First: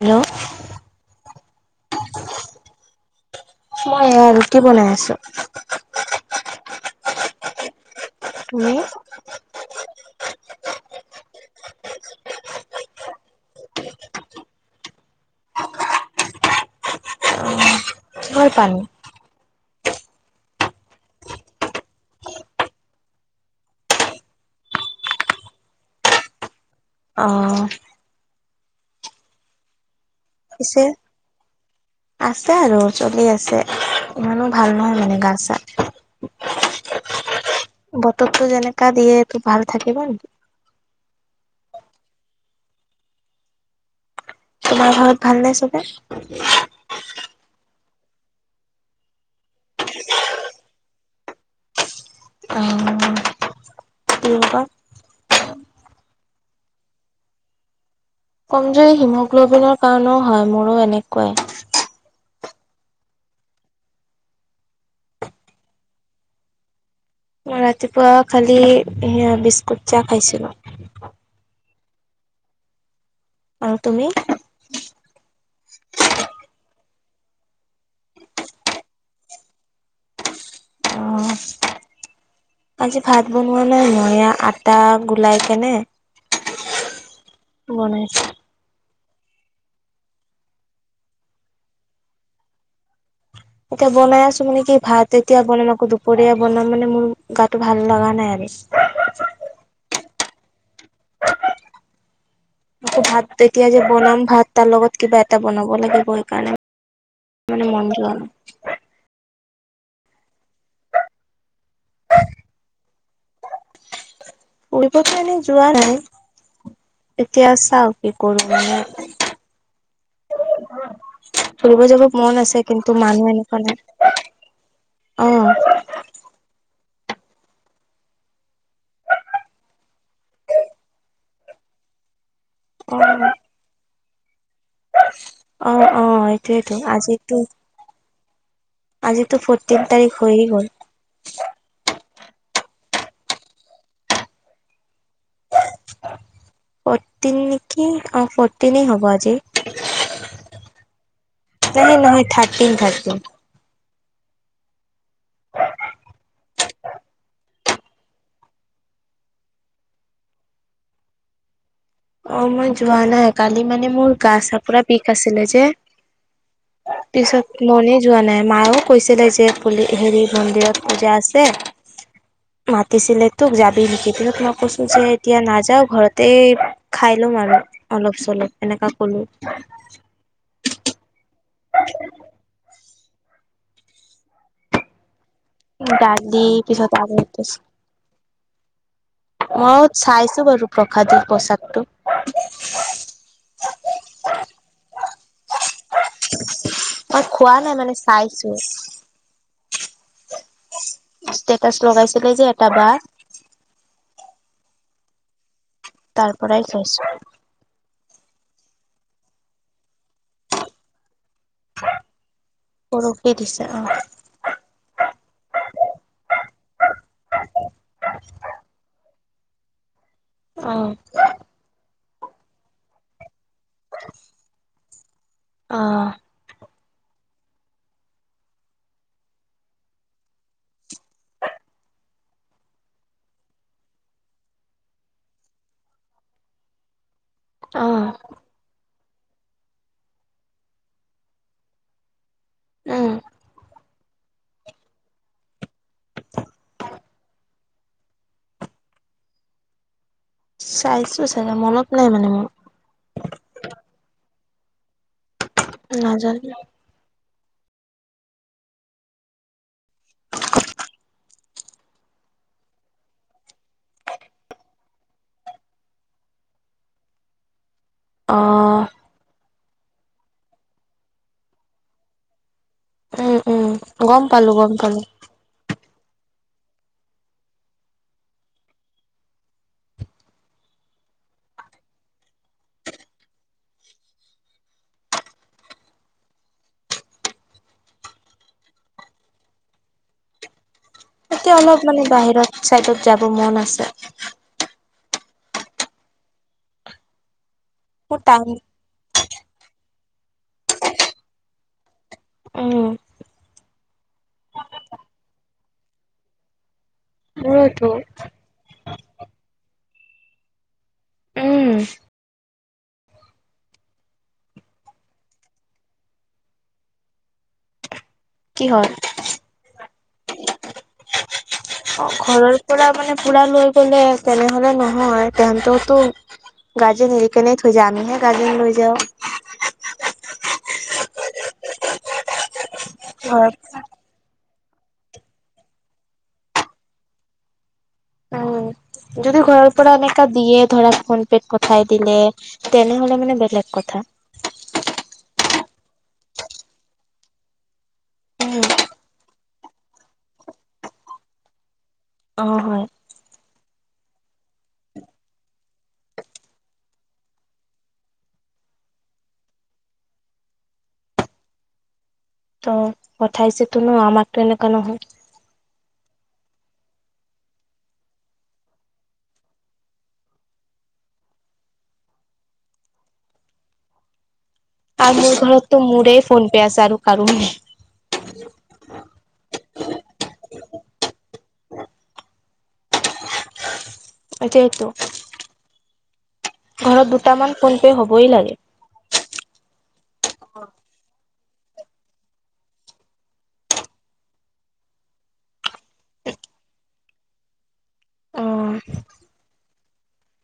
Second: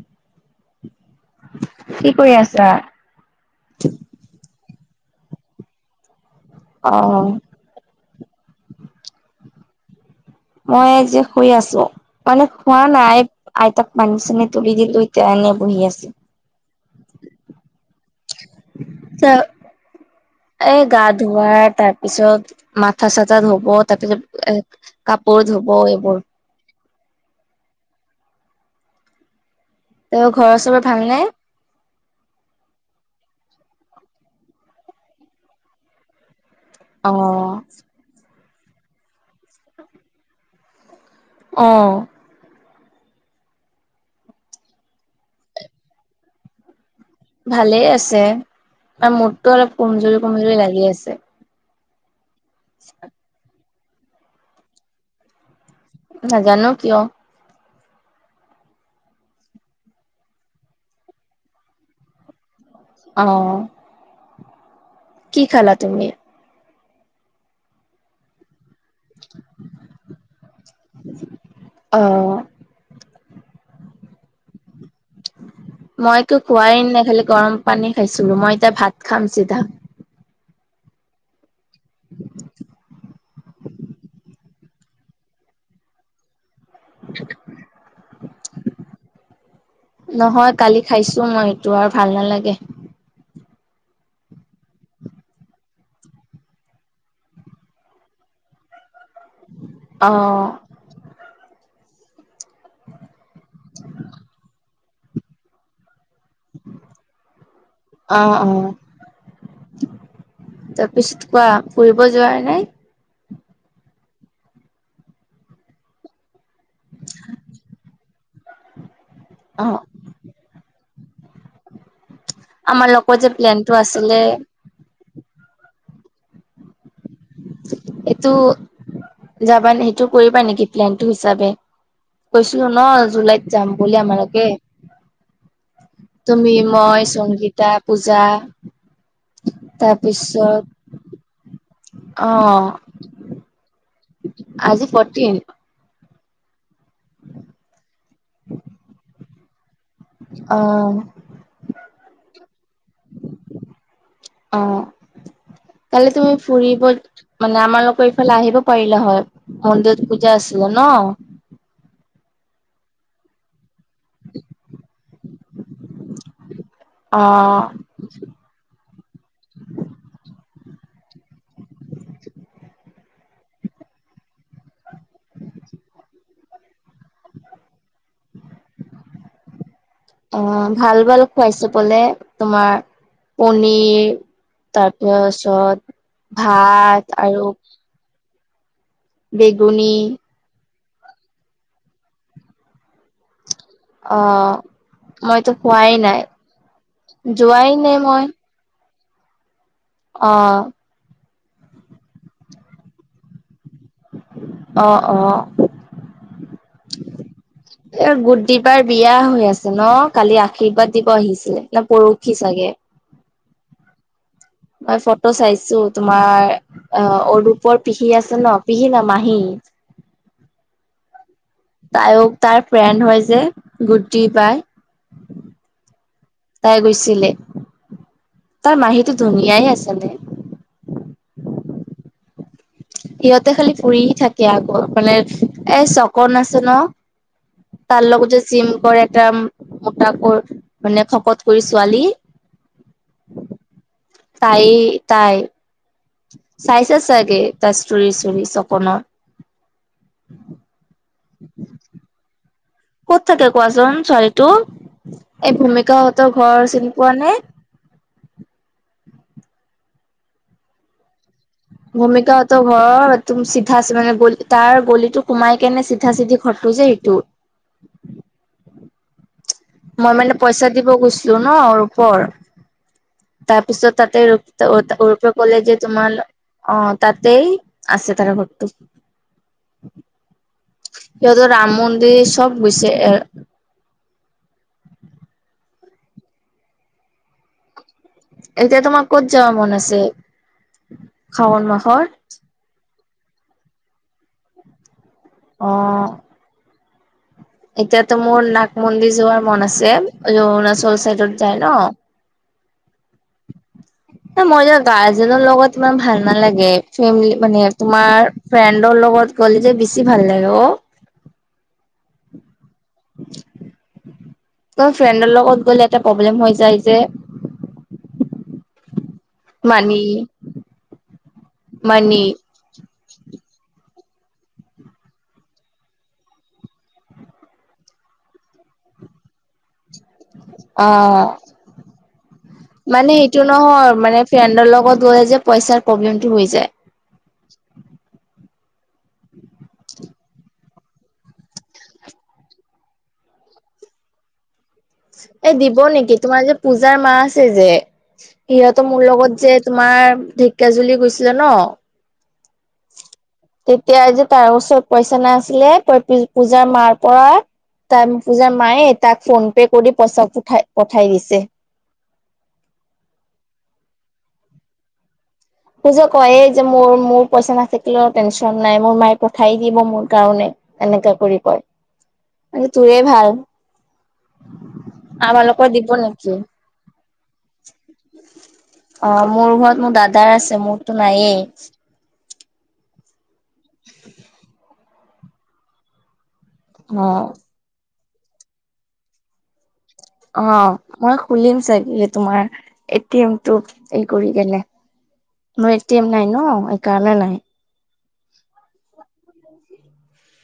Hello, কি কৰি আছা। মই এয়া ৰুটি বনাই আছো। অ। তুমি। মই যে শুই আছো। মানে খোৱা নাই আইতাক পানী চানি তুলি দিলো এতিয়া এনে বহি আছিল। অ কিহৰ পানী। [unintelligible] এ, গা ধোৱা তাৰ পিছত মাথা চাথা ধব তাৰ পিছত এ কাপোৰ ধুব এইবোৰ। অঁ। তেওঁ ঘৰৰ চবৰে পিছে ভালনে। আছে আৰু চলি আছে ইমানো ভাল নহয় মানে গা চা অ। বতৰটো যেনেকা দিয়ে তো ভাল থাকিব নেকি। অ। তোমাৰ ঘৰত ভালনে চবে? ভালেই আছে আৰ মূৰটো অলপ কমজুৰি কমজুৰি লাগি আছে। অহ। [unintelligible] নাজানো কিয়? কমজুৰি হিমোগ্ল'বিনৰ কাৰণেও হয় মোৰো এনেকুৱাই। অ। কি খালা তুমি? মই ৰাতিপুৱা খালি বিস্কুট চাহ খাইছিলোঁ। অ। আও তুমি? মইতো খোৱাই নাই খালি গৰম পানী খাইছিলো মই এতিয়া ভাত খাম চিধা। অ। আজি ভাত বনোৱা নাই নয়া আটা গোলাই কেনে [inaudible] বনাইছ- নহয় কালি খাইছো মই এইটো আৰু ভাল নালাগে। এতিয়া বনাই আছো মানে কি ভাত এতিয়া বনাম আকৌ দুপৰীয়া বনাম মানে মোৰ গাটো ভাল লগা নাই আৰু। অ। আকৌ ভাত এতিয়া যে বনাম ভাত তাৰ লগত কিবা এটা বনাব লাগিবৈ। অ অ। তাৰপিছত কোৱা ফুৰিব যোৱাৰ নাই। ফুৰিবটো এনে যোৱা নাই এতিয়া চাও কি কৰো মানে অ। ফুৰিব যাব মন আছে আমাৰ কিন্তু লগত যে মানুহ এনেকুৱা প্লেনটো আছিলে নাই। অ। এইটো যাবা নে সেইটো কৰিবা নেকি প্লেনটো হিচাপে। কৈছিলো অ ন জুলাইত যাম বুলি আমালকে। অ অ তুমি, এইটোয়েতো মই, আজিতো সংগীতা, পূজা। আজিতো ফৰ্টিন তাৰিখ হৈয়ে তাৰপিছত গ'ল। অ, আজি ফৰ্টিন। ফটিন নে কি অ ফটিন হব আজি। অ', নাহে নহয় থাৰ্টিন থাৰ্টিন। অ কাইলি তুমি ফুৰিব মানে আমালোকৰ এইফালে আহিব পাৰিলে হয় মন্দিৰত পূজা আছিলে ন। অ মই যোৱা নাই কালি মানে মোৰ গা চাপৰা বিষ আছিলে যে, পিছত অ', মনিজ যোৱা নাই মায়েও কৈছিলে যে পুলি হেৰি মন্দিৰত পূজা আছে। মাতিছিলে তোক যাবি নেকি তহত মই কৈছো যে এতিয়া নাযাও ঘৰতেই খাই ল'ম আৰু অলপ চলপ এনেকুৱা ক'লোঁ। অ ভাল ভাল খুৱাইছো পলে। তোমাৰ পনিৰ তাৰপিছত দালি পিছত ভাত আৰু মইওদ বেগুনী চাইছো বাৰু প্ৰসাদি পোচাকটো। অ মইতো কোৱাই নাই, মই খোৱা যোৱাই মানে নাই মই। [unintelligible] অ। ষ্টেটাচ লগাইছিলে যে এটা বা অ অ। তাৰ পৰাই খাইছো। [inaudible] এই গুটদি বাৰ বিয়া হৈ আছে ন কালি আৰ্শীবাদ দিব আহিছিলে ন পৰহি চাগে। পৰখি দিছে অ। মই ফটো চাইছো তোমাৰ অ অৰূপৰ পিহি আছে ন পিহি ন মাহী। অ। তাইও তাইৰ ফ্ৰেণ্ড হয় যে গুটি বাই অ তাই গৈছিলে তাৰ মাহীটো ধুনীয়াই আছিলে। সিহঁতে খালি ফুৰি থাকে আকৌ মানে এ চকন আছে ন। অ তাৰ অ লগত জিম কৰে একদম। মুতা কৰ মানে শকত কৰি ছোৱালী। উম। তাই তাই চাইছে চাগে তাৰ ষ্টৰি চষ্টৰি চকনৰ। চাইছো চাগে মনত নাই মানে মোৰ। ক'ত থাকে কোৱাচোন ছোৱালীটো এই ভূমিক হতৰ নাজানো ঘৰ চিনি পোৱা নে? ক'ত ভূমিকা হতৰ ঘৰৰ চিধা মানে গলি তাৰ গলিটো সোমাই কেনে চিধা চিধি ঘৰটো যে সেটো। অ মই মানে পইচা দিব গৈছিলো ন অৰুপৰ। উম উম তাৰপিছত তাতে গম ৰৈ পালো ত গম পালো অৰুপক [unintelligible] কলে যে তোমাৰ অ তাতেই আছে তাৰ ঘৰটো। সিহঁতৰ ৰাম মন্দিৰ চব গৈছে। এতিয়া তোমাৰ ক'ত যাবা মন আছে। এতিয়া শাওন অলপ মানে মাহৰ বাহিৰত চাইডত যাব মন আছে। অ। এতিয়াতো মোৰ নাগ মন্দিৰ যোৱাৰ মন আছে অৰুণাচল চাইডত যায় ন। উম মই যোৱা গাৰ্জেনৰ লগত ইমান ভাল নালাগে ফেমিলি। মানে মোৰোতো তোমাৰ ফ্ৰেণ্ডৰ লগত গ'ল যে বেছি ভাল লাগে অ উম ত ফ্ৰেণ্ডৰ লগত গ'লে এটা প্ৰব্লেম হৈ যায় যে। কি হয়? মাণি অ ঘৰৰ পৰা মানে পুৰা লৈ গ'লে তেনেহলে নহয় তেহনততো গাৰ্জেন এৰি কেনে থৈ যায় আমিহে গাৰ্জেন লৈ যাওঁ অ মানে এইটো ঘৰত নহয় মানে ফ্ৰেণ্ডৰ লগত গ'লে যে পইচাৰ প্ৰব্লেমটো হৈ যায়। উম যদি ঘৰৰ পৰা এনেকা দিয়ে ধৰা ফোন পেত পথাই দিলে তেনেহলে মানে বেলেগ কথা। এ দিব নেকি তোমাৰ যে পূজাৰ মাহ আছে যে। উম সিহঁতো মোৰ লগত যে তোমাৰ ঢেকীয়াজুলি গৈছিলে ন। অ হয়। তেতিয়া যে তাৰ ওচৰত পইচা নাই আছিলে তই পূজাৰ মাৰ পৰা তান পূজাৰ মায়ে তাক ফোন পে কৰি পইচা পঠাই পঠাই দিছে ত পঠাইছে তো ন আমাৰতো এনেকুৱা নহয় সৌজ কয় যে মোৰ মোৰ পইচা নাথাকিলেও টেনশচন নাই মোৰ মায়ে পঠাই দিব মোৰ কাৰণে। এনেকা কৰি কয় মানে তোৰে ভাল। আৰু মোৰ আমাৰ লোকৰ ঘৰতো দিব মোৰে নেকি? ফোন পে আছে আৰু কাৰো নাই অ মোৰ ঘৰত মোৰ দাদাৰ আছে মোৰতো নায়েই সেইটোৱেটো ঘৰত অ', দুটামান ফোনপে' হ'বই লাগে অ মই খুলিম চাগে তোমাৰ এটি এমটো এই কৰি কেনে মোৰ এটি এম নাই ন সেইকাৰণে নাই। অ [inaudible]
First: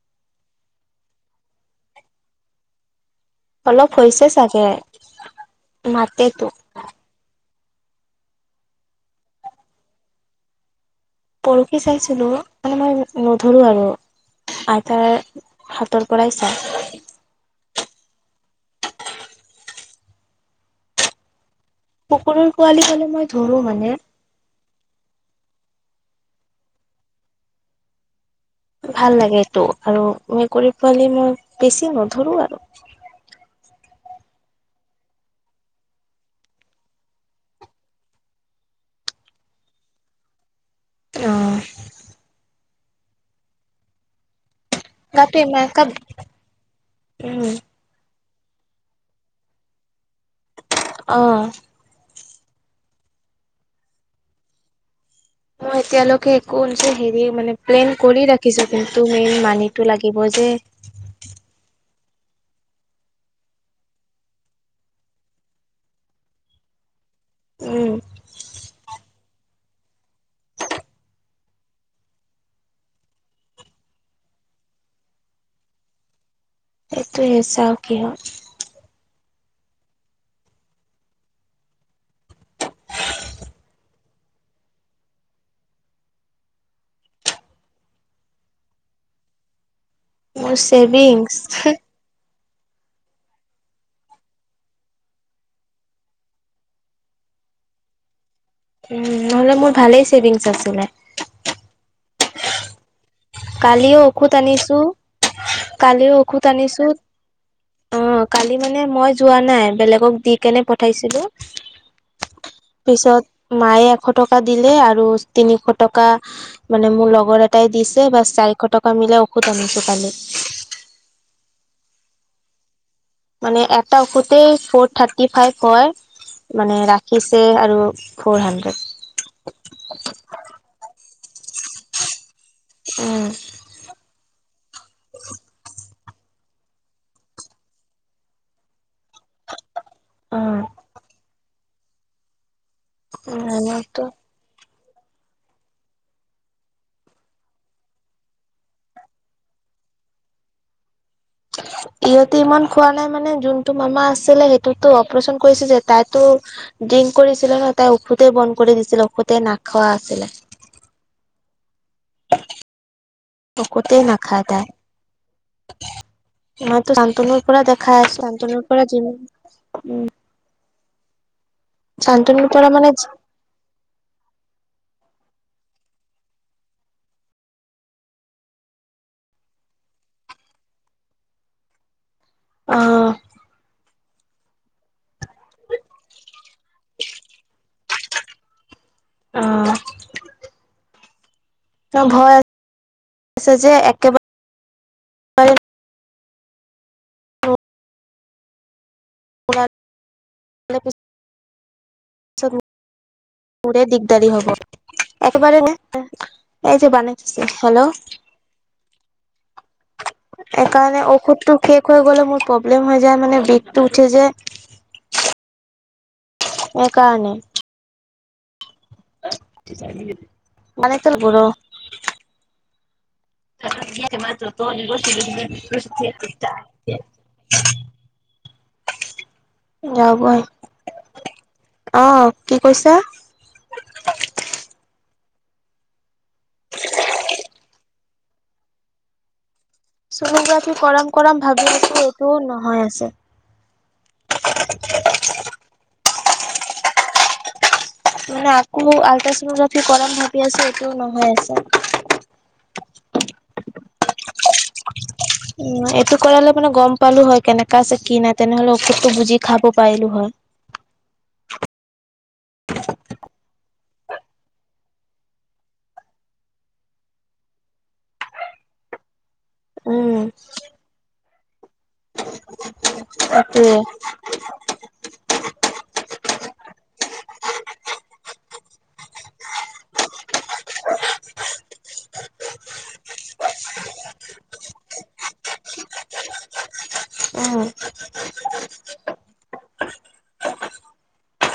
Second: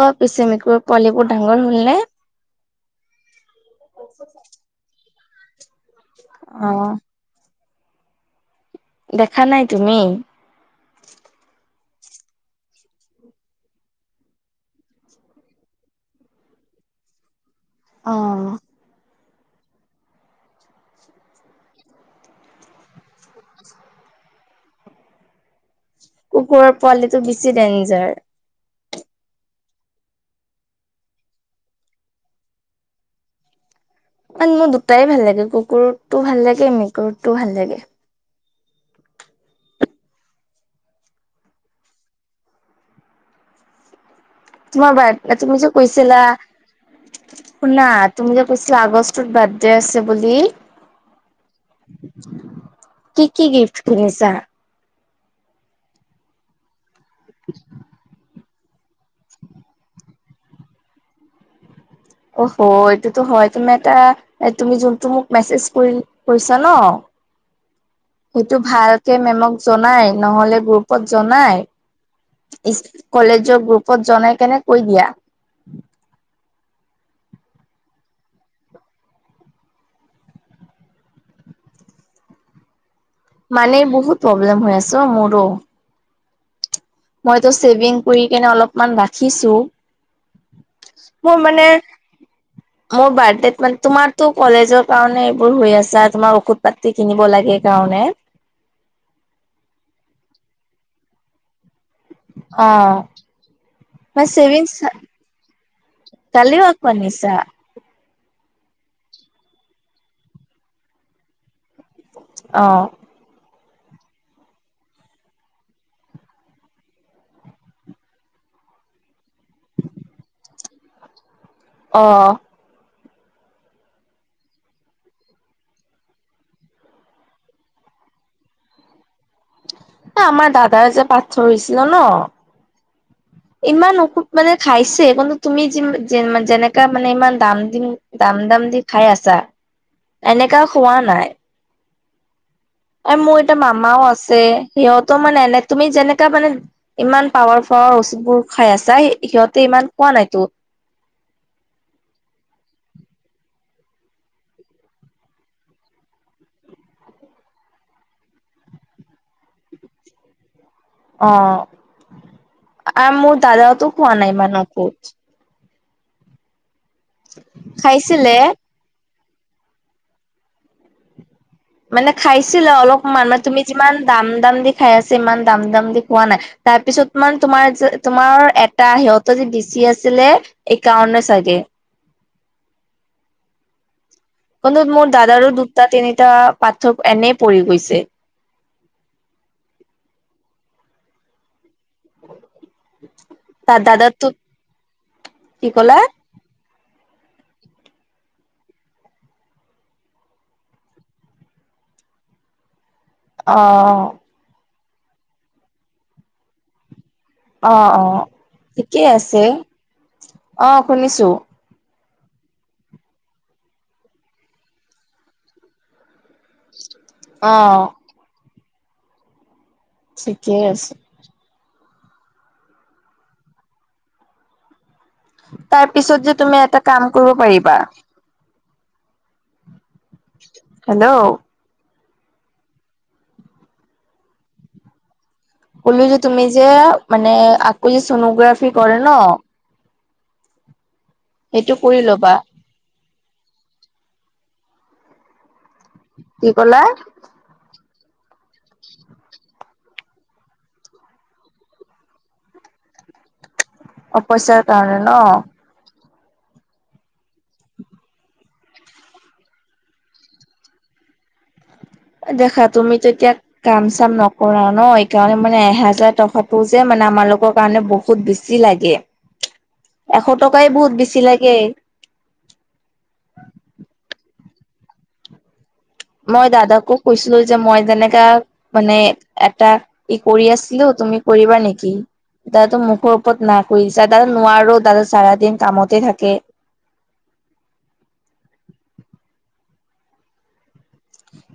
কোৱা পিছে মেকুৰী পোৱালিবোৰ ডাঙৰ হ'ল নে? অলপ হৈছে চাগে মাতেতো। অ, দেখা নাই তুমি। পৰখি চাইছিলোঁ মানে মই নধৰোঁ আৰু আইতাৰ সাতৰ পৰাই চাওঁ, অ, কুকুৰৰ পোৱালি হ'লে মই ধৰো মানে। কুকুৰৰ পোৱালিটো বেছি ডেঞ্জাৰ। ভাল লাগে এইটো আৰু মেকুৰী পোৱালি মই বেছি নধৰো আৰু কাৰণ মোৰ দুটাই ভাল লাগে কুকুৰটো ভাল লাগে মেকুৰীটো ভাল লাগে। অ। তোমাৰ ব গাটো তুমি ইমান যে এটা কৈছিলা উম শুনা। তুমি যে কৈছিলা আগষ্টত বাৰ্থডে আছে বুলি। অ, কি কি গিফ্ট কিনিছা। মই এতিয়ালৈকে একো যে হেৰি মানে প্লেইন। কৰি ৰাখিছোঁ কিন্তু মেইন মানিটো লাগিব যে। অ হ এইটোতো হয় তুমাৰ এটা, এ তুমি যোনটো মোক মেছেজ কৰি কৰিছা ন। উম, সেইটো ভালকে মেমক জনাই নহ'লে গ্ৰুপত জনাই। কলেজৰ গ্ৰুপত জনাই কেনে কৈ দিয়া। সেইটোৱে চাওঁ কি হয়। মাণি বহুত প্ৰব্লেম হৈ আছ অ মোৰো। মইতো চেভিং কৰি কেনে অলপমান ৰাখিছোঁ। মোৰ ছেভিংছ মোৰ মানে। মোৰ বাৰ্থডে মানে তোমাৰতো কলেজৰ কাৰণে এইবোৰ হৈ আছা তোমাৰ ঔষুধ, পাতি কিনিব লাগে কাৰণে। উম নহলে মোৰ ভালেই ছেভিংছ আছিলে। অ, কালিও মই ঔষধ ছেভিংছ আনিছো কালিও ঔষধ কালিও আনিছো। আকৌ আনিছা অ কালি মানে মই যোৱা নাই বেলেগক দি কেনে পঠাইছিলো। অহ, পিছত মায়ে এশ টকা দিলে আৰু তিনিশ টকা মানে মোৰ লগৰ এটাই দিছে। বাচ চাৰিশ টকা মিলাই ঔষধ আনিছো কালি। অ, মানে এটা ঔষতে ফ'ৰ থাৰ্টি ফাইভ হয়। মানে ৰাখিছে আৰু ফৰ হাণ্ড্ৰেড। আমাৰ দাদাৰ যে পাথৰ হৈছিলে ন। উম, ইমান ঔষধ মানে খাইছে কিন্তু তুমি যি যেনেকা মানে ইমান দাম দিম। দাম দাম দি খাই আছা উম। এনেকাও খোৱা নাই। এ মোৰ এতিটা মামাও আমাৰতো আছে সিহঁতও মানে এনে তুমি যেনেকা মানে। ইমান পাৱাৰ ফাৱাৰ ঔষধবোৰ খাই আছা সিহঁতে ইমান খোৱা নাইতো। [inaudible] ইহঁতে ইমান খোৱা নাই মানে যোনটো মামা আছিলে সেইটোতো অপাৰচন কৰিছে যে তাইতো। ড্ৰিংক কৰিছিলে ন তাই ঔষধতে বন্ধ কৰি দিছিলে ঔষধতে নাখোৱা আছিলে। অ আৰু মোৰ দাদাওতো খোৱা নাই ইমান ঔষধ, মইয়ো শান্তনুৰ পৰা দেখাই আছো খাইছিলে শান্তনুৰ পৰা যিমান উম, মানে শান্তনুৰ পৰা খাইছিলো মানে অলপমান মানে তুমি যিমান দাম - দাম দি খাই আছা ইমান দাম - দাম দি খোৱা নাই। তাৰপিছত মান তোমাৰ যে তোমাৰ এটা সিহঁত যে দিচি আছিলে এইকাৰণে চাগে। অ। তন্ত মোৰ দাদা আৰু দুটা - তিনিটা পাথৰ এনেই পৰি গৈছে অঁ। আছে যে তাৰ দাদাৰ একেবাৰে তো, কি ক'লা? পুনাৰ লে পিছ চত মো অ মোৰে দিগদাৰি হব, একেবাৰে নে এই যে বানে অ হেল্ল'? অ ঠিকেই আছে অ এইকাৰণে শুনিছো ঔষতটো শেষ হৈ গ'লে মোৰ প্ৰব্লেম হৈ যায় মানে বিষটো উঠি যে। সেইকাৰণে। অঁ। ঠিকেই আছে মানেতল গুৰু সেই মা টো তই গৈছিলি যে? তাৰ পিছত যে তুমি এটা কাম কৰিব পাৰিবা? যাও বই, হেল্ল' অ কি কৈছা? কলো যে তুমি যে মানে আকৌ যে চনোগ্ৰাফি কৰে ন? চনোগ্ৰাফি কৰাম - কৰাম ভাবি সেইটো আছো কৰি ল'বা এইটোও নহয় আছে। [inaudible] কি ক'লা? মানে আকৌ আল্ট্ৰাছনোগ্ৰাফি কৰাম ভাবি আছো এইটোও নহয় আছে। [unintelligible] অ পইছাৰ কাৰণে ন? উম এইটো কৰালে মানে গম পালো হয় কেনেকা আছে কি নাই তেনেহলে ঔষধটো বুজি খাব পাৰিলো হয়। দেখা তুমি তেতিয়া কাম - চাম নকৰা ন এই কাৰণে মানে এহেজাৰ টকাটো যে মানে আমাৰলোকৰ কাৰণে ব হুত বেছি লাগে, উম এশ টকাই বহুত বেছি লাগে। তাকে। মই দাদাকো কৈছিলো যে মই যেনেকা মানে এটা ই কৰি আছিলো তুমি কৰিবা নেকি? দাদা মুখৰ ওপৰত না কৰিছে নোৱাৰো, দাদা চাৰা দিন কামতে থাকে। উম।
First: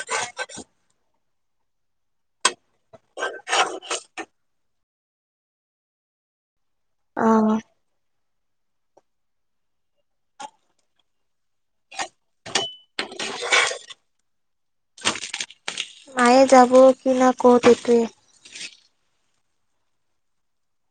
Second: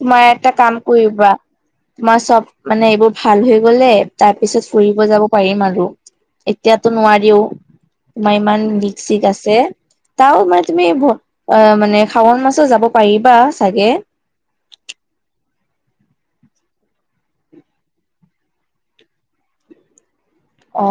তোমাৰ এটা কাম কৰিবা? তোমাৰ চব মানে এইবোৰ ভাল হৈ গলে তাৰ পিছত ফুৰিব যাব পাৰিম আৰু। এতিয়াতো নোৱাৰিও, অ। তোমাৰ ইমান লিক- চিক আছে। তাও মানে তুমি অ, মানে শাওণ মাছো যাব পাৰিবা চাগে? তায়ে যাব কি না ক'তটোৱে। অ।